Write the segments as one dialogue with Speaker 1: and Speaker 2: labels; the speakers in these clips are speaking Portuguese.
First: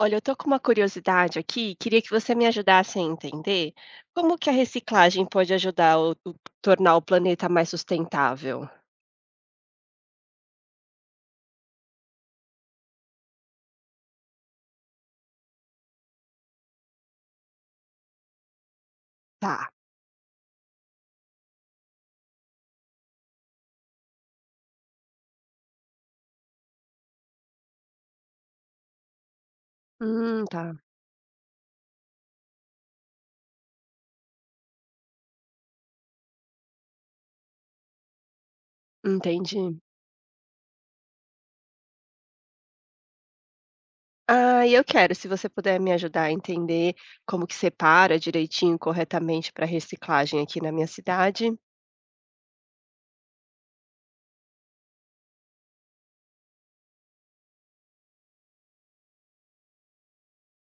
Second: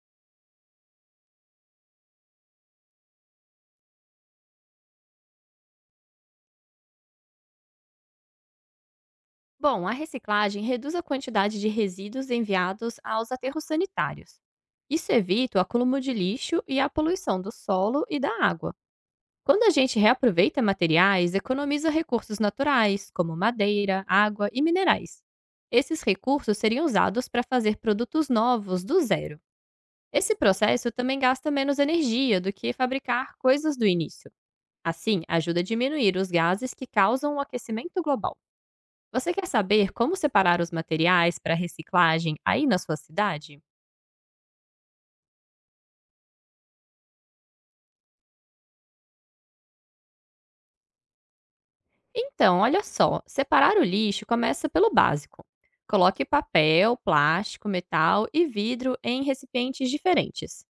Speaker 1: Olha, eu tô com uma curiosidade aqui, queria que você me ajudasse a entender como que a reciclagem pode ajudar tornar o planeta mais sustentável.
Speaker 2: Bom, a reciclagem reduz a quantidade de resíduos enviados aos aterros sanitários. Isso evita o acúmulo de lixo e a poluição do solo e da água. Quando
Speaker 1: Tá.
Speaker 2: a gente reaproveita materiais, economiza recursos naturais, como madeira, água e minerais. Esses recursos seriam usados para fazer produtos novos do zero. Esse
Speaker 1: Tá.
Speaker 2: processo também gasta menos energia do que fabricar coisas do início. Assim, ajuda a diminuir os gases que causam o aquecimento global. Você quer
Speaker 1: Entendi.
Speaker 2: saber como separar os materiais para reciclagem aí na sua cidade?
Speaker 1: Ah, e eu quero, se você puder me ajudar a entender como que separa direitinho, corretamente para reciclagem aqui na minha cidade.
Speaker 2: Então, olha só, separar o lixo começa pelo básico. Coloque papel, plástico, metal e vidro em recipientes diferentes.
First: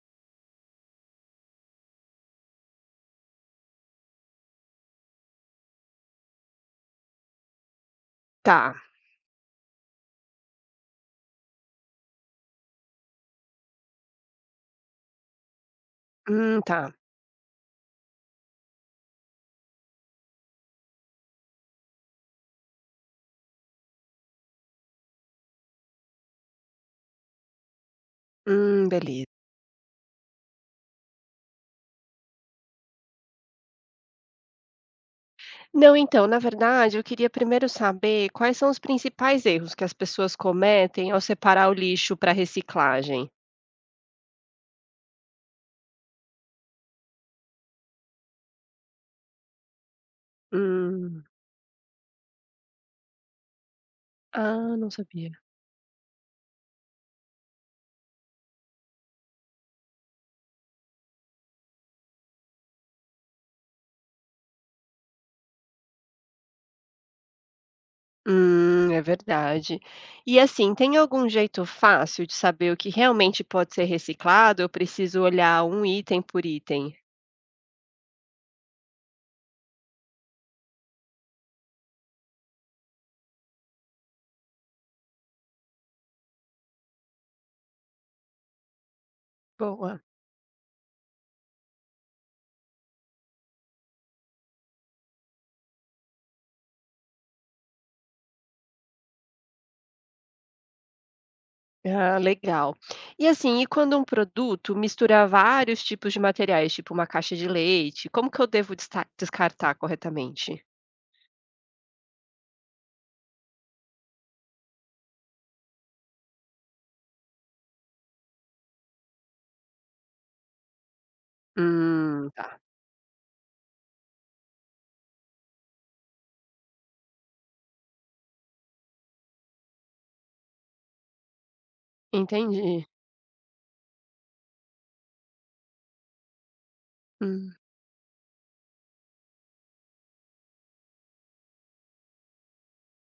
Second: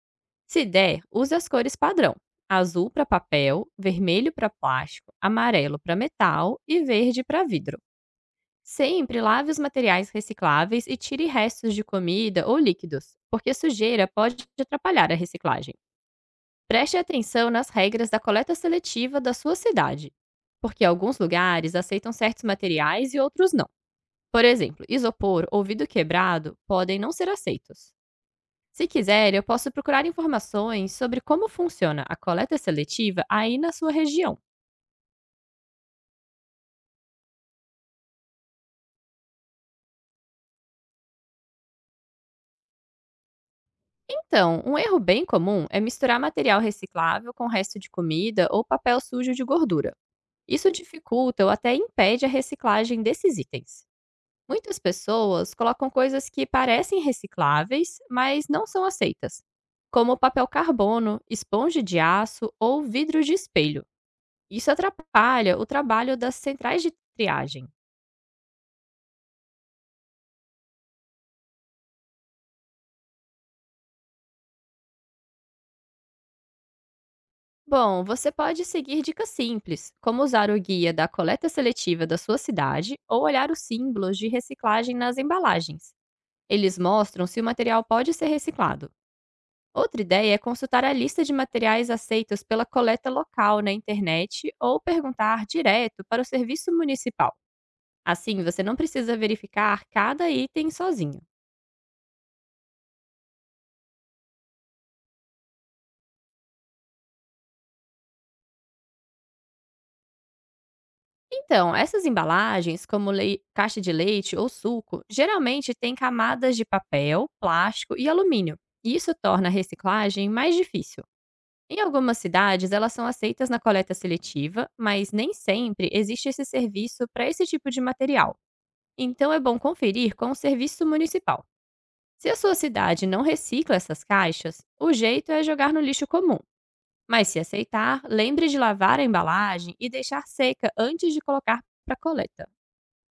Speaker 2: Se der, use as cores padrão: azul para papel, vermelho para plástico, amarelo para metal e verde para vidro.
Speaker 1: Tá.
Speaker 2: Sempre lave os materiais recicláveis e tire restos de comida ou líquidos, porque sujeira pode atrapalhar a reciclagem.
Speaker 1: Tá.
Speaker 2: Preste atenção nas regras da coleta seletiva da sua cidade, porque alguns lugares aceitam certos materiais e outros não. Por exemplo, isopor ou vidro quebrado podem não ser aceitos. Se
Speaker 1: Beleza.
Speaker 2: quiser, eu posso procurar informações sobre como funciona a coleta seletiva aí na sua região.
Speaker 1: Não, então, na verdade, eu queria primeiro saber quais são os principais erros que as pessoas cometem ao separar o lixo para reciclagem.
Speaker 2: Então, um erro bem comum é misturar material reciclável com resto de comida ou papel sujo de gordura. Isso
Speaker 1: Hum.
Speaker 2: dificulta ou até impede a reciclagem desses itens.
Speaker 1: Ah,
Speaker 2: Muitas
Speaker 1: não sabia.
Speaker 2: pessoas colocam coisas que parecem recicláveis, mas não são aceitas, como papel carbono, esponja de aço ou vidro de espelho. Isso atrapalha o trabalho das centrais de triagem.
Speaker 1: É verdade. E, assim, tem algum jeito fácil de saber o que realmente pode ser reciclado, eu preciso olhar um item por item?
Speaker 2: Bom, você pode seguir dicas simples, como usar o guia da coleta seletiva da sua cidade ou olhar os símbolos de reciclagem nas embalagens. Eles mostram se o material pode ser reciclado.
Speaker 1: Boa.
Speaker 2: Outra ideia é consultar a lista de materiais aceitos pela coleta local na internet ou perguntar direto para o serviço municipal. Assim, você não precisa verificar cada item sozinho.
Speaker 1: Ah, legal. E, assim, e quando um produto mistura vários tipos de materiais, tipo uma caixa de leite, como que eu devo descartar corretamente?
Speaker 2: Então, essas embalagens, como caixa de leite ou suco, geralmente têm camadas de papel, plástico e alumínio, e isso torna a reciclagem mais difícil. Em algumas
Speaker 1: Tá.
Speaker 2: cidades, elas são aceitas na coleta seletiva, mas nem sempre existe esse serviço para esse tipo de material. Então é bom conferir com o serviço municipal. Se a sua
Speaker 1: Entendi.
Speaker 2: cidade não recicla essas caixas, o jeito é jogar no lixo comum. Mas se
Speaker 1: Hum.
Speaker 2: aceitar, lembre de lavar a embalagem e deixar seca antes de colocar para coleta.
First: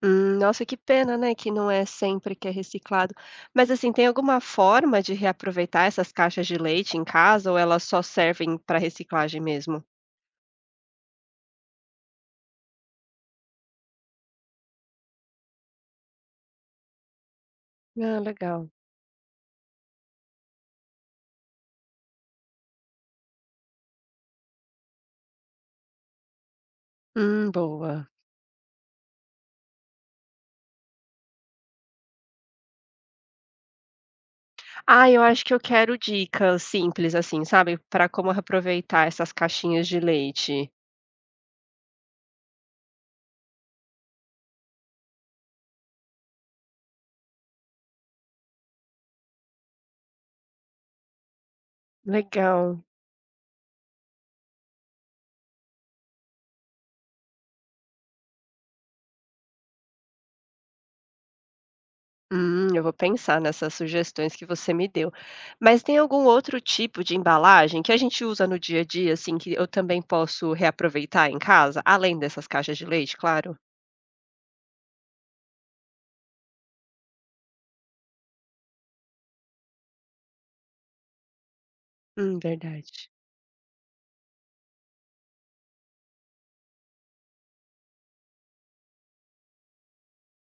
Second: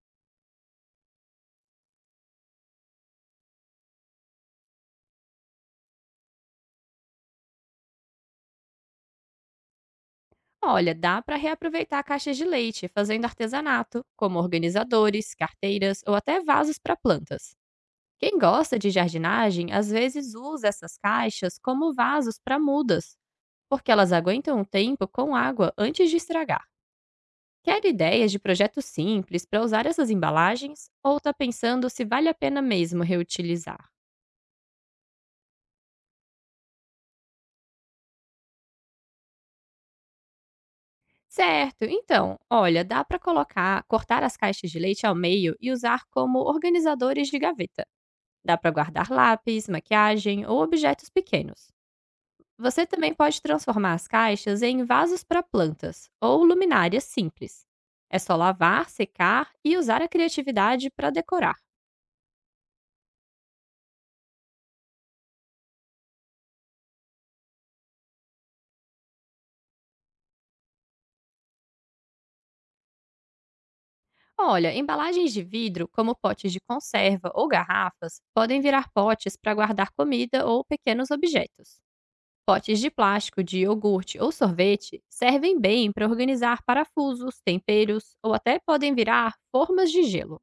Speaker 1: Nossa, que pena, né, que não é sempre que é reciclado. Mas, assim, tem alguma forma de reaproveitar essas caixas de leite em casa ou elas só servem para reciclagem mesmo?
Speaker 2: Olha, dá para reaproveitar caixas de leite fazendo artesanato, como organizadores, carteiras ou até vasos para plantas.
Speaker 1: Ah,
Speaker 2: Quem
Speaker 1: legal.
Speaker 2: gosta de jardinagem às vezes usa essas caixas como vasos para mudas, porque elas aguentam um tempo com água antes de estragar. Quer
Speaker 1: Boa.
Speaker 2: ideias de projetos simples para usar essas embalagens ou está pensando se vale a pena mesmo reutilizar?
Speaker 1: Ah, eu acho que eu quero dicas simples, assim, sabe, para como reaproveitar essas caixinhas de leite.
Speaker 2: Certo, então, olha, dá para colocar, cortar as caixas de leite ao meio e usar como organizadores de gaveta. Dá para guardar lápis, maquiagem ou objetos pequenos.
Speaker 1: Legal.
Speaker 2: Você também pode transformar as caixas em vasos para plantas ou luminárias simples. É só lavar, secar e usar a criatividade para decorar.
Speaker 1: Eu vou pensar nessas sugestões que você me deu. Mas tem algum outro tipo de embalagem que a gente usa no dia a dia, assim, que eu também posso reaproveitar em casa, além dessas caixas de leite, claro?
Speaker 2: Olha, embalagens de vidro, como potes de conserva ou garrafas, podem virar potes para guardar comida ou pequenos objetos. Potes de
Speaker 1: Verdade.
Speaker 2: plástico de iogurte ou sorvete servem bem para organizar parafusos, temperos ou até podem virar formas de gelo.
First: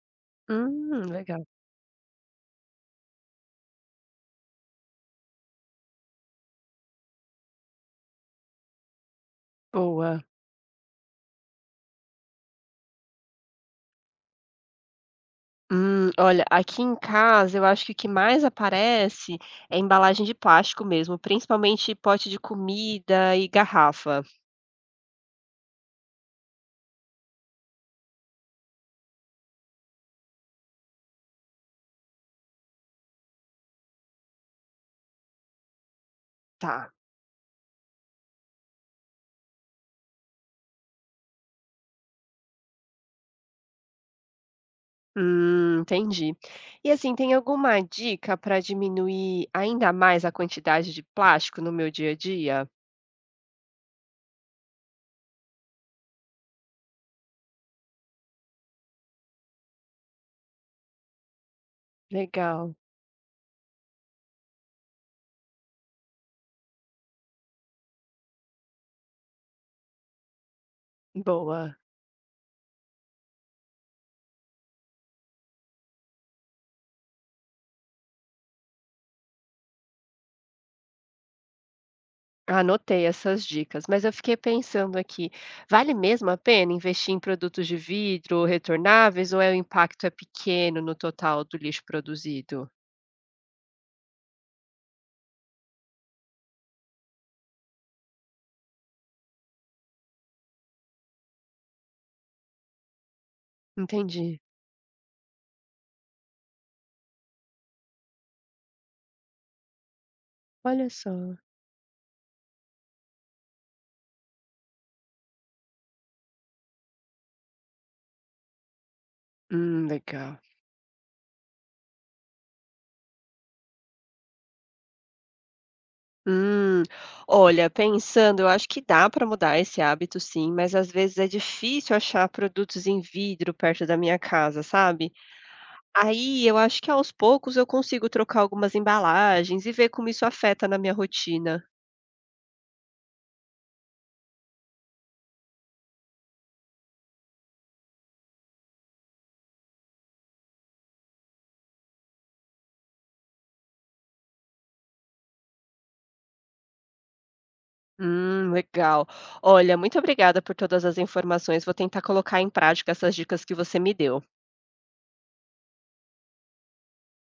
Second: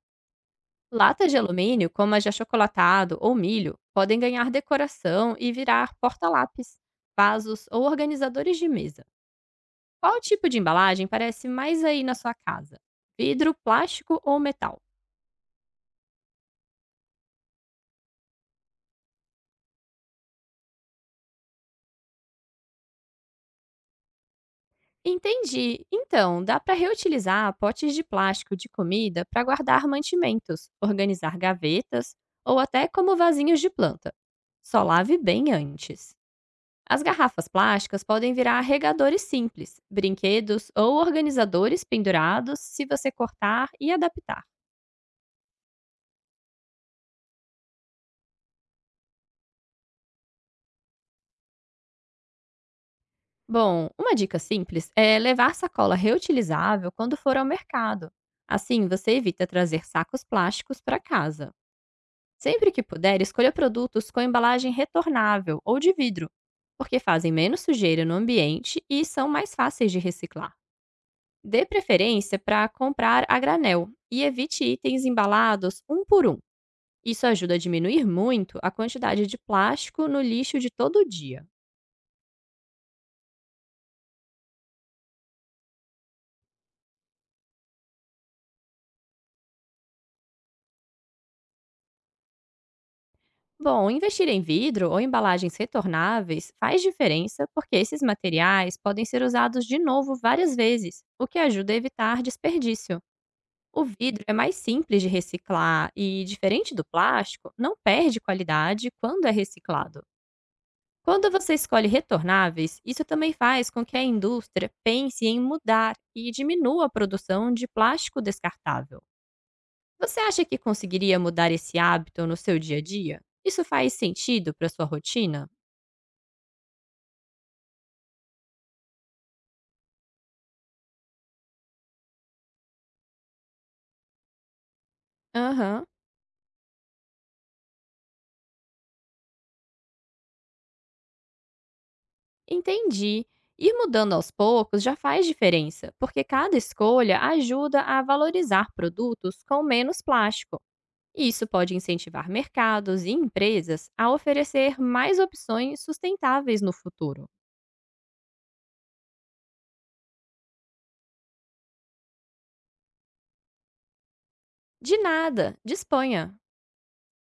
Speaker 2: Latas de
Speaker 1: Legal.
Speaker 2: alumínio, como as de achocolatado ou milho, podem ganhar decoração e virar porta-lápis, vasos ou organizadores de mesa.
Speaker 1: Boa.
Speaker 2: Qual tipo de embalagem parece mais aí na sua casa? Vidro, plástico ou metal?
Speaker 1: Olha, aqui em casa eu acho que o que mais aparece é embalagem de plástico mesmo, principalmente pote de comida e garrafa.
Speaker 2: Entendi. Então, dá para reutilizar potes de plástico de comida para guardar mantimentos, organizar gavetas ou até como vasinhos de planta. Só lave bem antes.
Speaker 1: Tá.
Speaker 2: As garrafas plásticas podem virar regadores simples, brinquedos ou organizadores pendurados se você cortar e adaptar.
Speaker 1: Entendi. E assim, tem alguma dica para diminuir ainda mais a quantidade de plástico no meu dia a dia?
Speaker 2: Bom, uma dica simples é levar sacola reutilizável quando for ao mercado. Assim, você evita trazer sacos plásticos para casa. Sempre
Speaker 1: Legal,
Speaker 2: que puder, escolha produtos com embalagem retornável ou de vidro, porque fazem menos sujeira no ambiente e são mais fáceis de reciclar. Dê
Speaker 1: boa.
Speaker 2: preferência para comprar a granel e evite itens embalados um por um. Isso ajuda a diminuir muito a quantidade de plástico no lixo de todo dia.
Speaker 1: Anotei essas dicas, mas eu fiquei pensando aqui, vale mesmo a pena investir em produtos de vidro retornáveis ou é o impacto é pequeno no total do lixo produzido?
Speaker 2: Bom, investir em vidro ou embalagens retornáveis faz diferença porque esses materiais podem ser usados de novo várias vezes, o que ajuda a evitar desperdício. O vidro é
Speaker 1: Entendi.
Speaker 2: mais simples de reciclar e, diferente do plástico, não perde qualidade quando é reciclado.
Speaker 1: Olha
Speaker 2: Quando
Speaker 1: só.
Speaker 2: você escolhe retornáveis, isso também faz com que a indústria pense em mudar e diminua a produção de plástico descartável. Você
Speaker 1: Legal.
Speaker 2: acha que conseguiria mudar esse hábito no seu dia a dia? Isso faz sentido para sua rotina?
Speaker 1: Hum, Olha, pensando, eu acho que dá para mudar esse hábito sim, mas às vezes é difícil achar produtos em vidro perto da minha casa, sabe?
Speaker 2: Aham,
Speaker 1: Aí eu acho que aos poucos eu consigo trocar algumas embalagens e ver como isso afeta na minha rotina.
Speaker 2: entendi. Ir mudando aos poucos já faz diferença, porque cada escolha ajuda a valorizar produtos com menos plástico. E isso pode incentivar mercados e empresas a oferecer mais opções sustentáveis no futuro.
Speaker 1: Legal. Olha, muito obrigada por todas as informações. Vou tentar colocar em prática essas dicas que você me deu.
Speaker 2: De nada, disponha!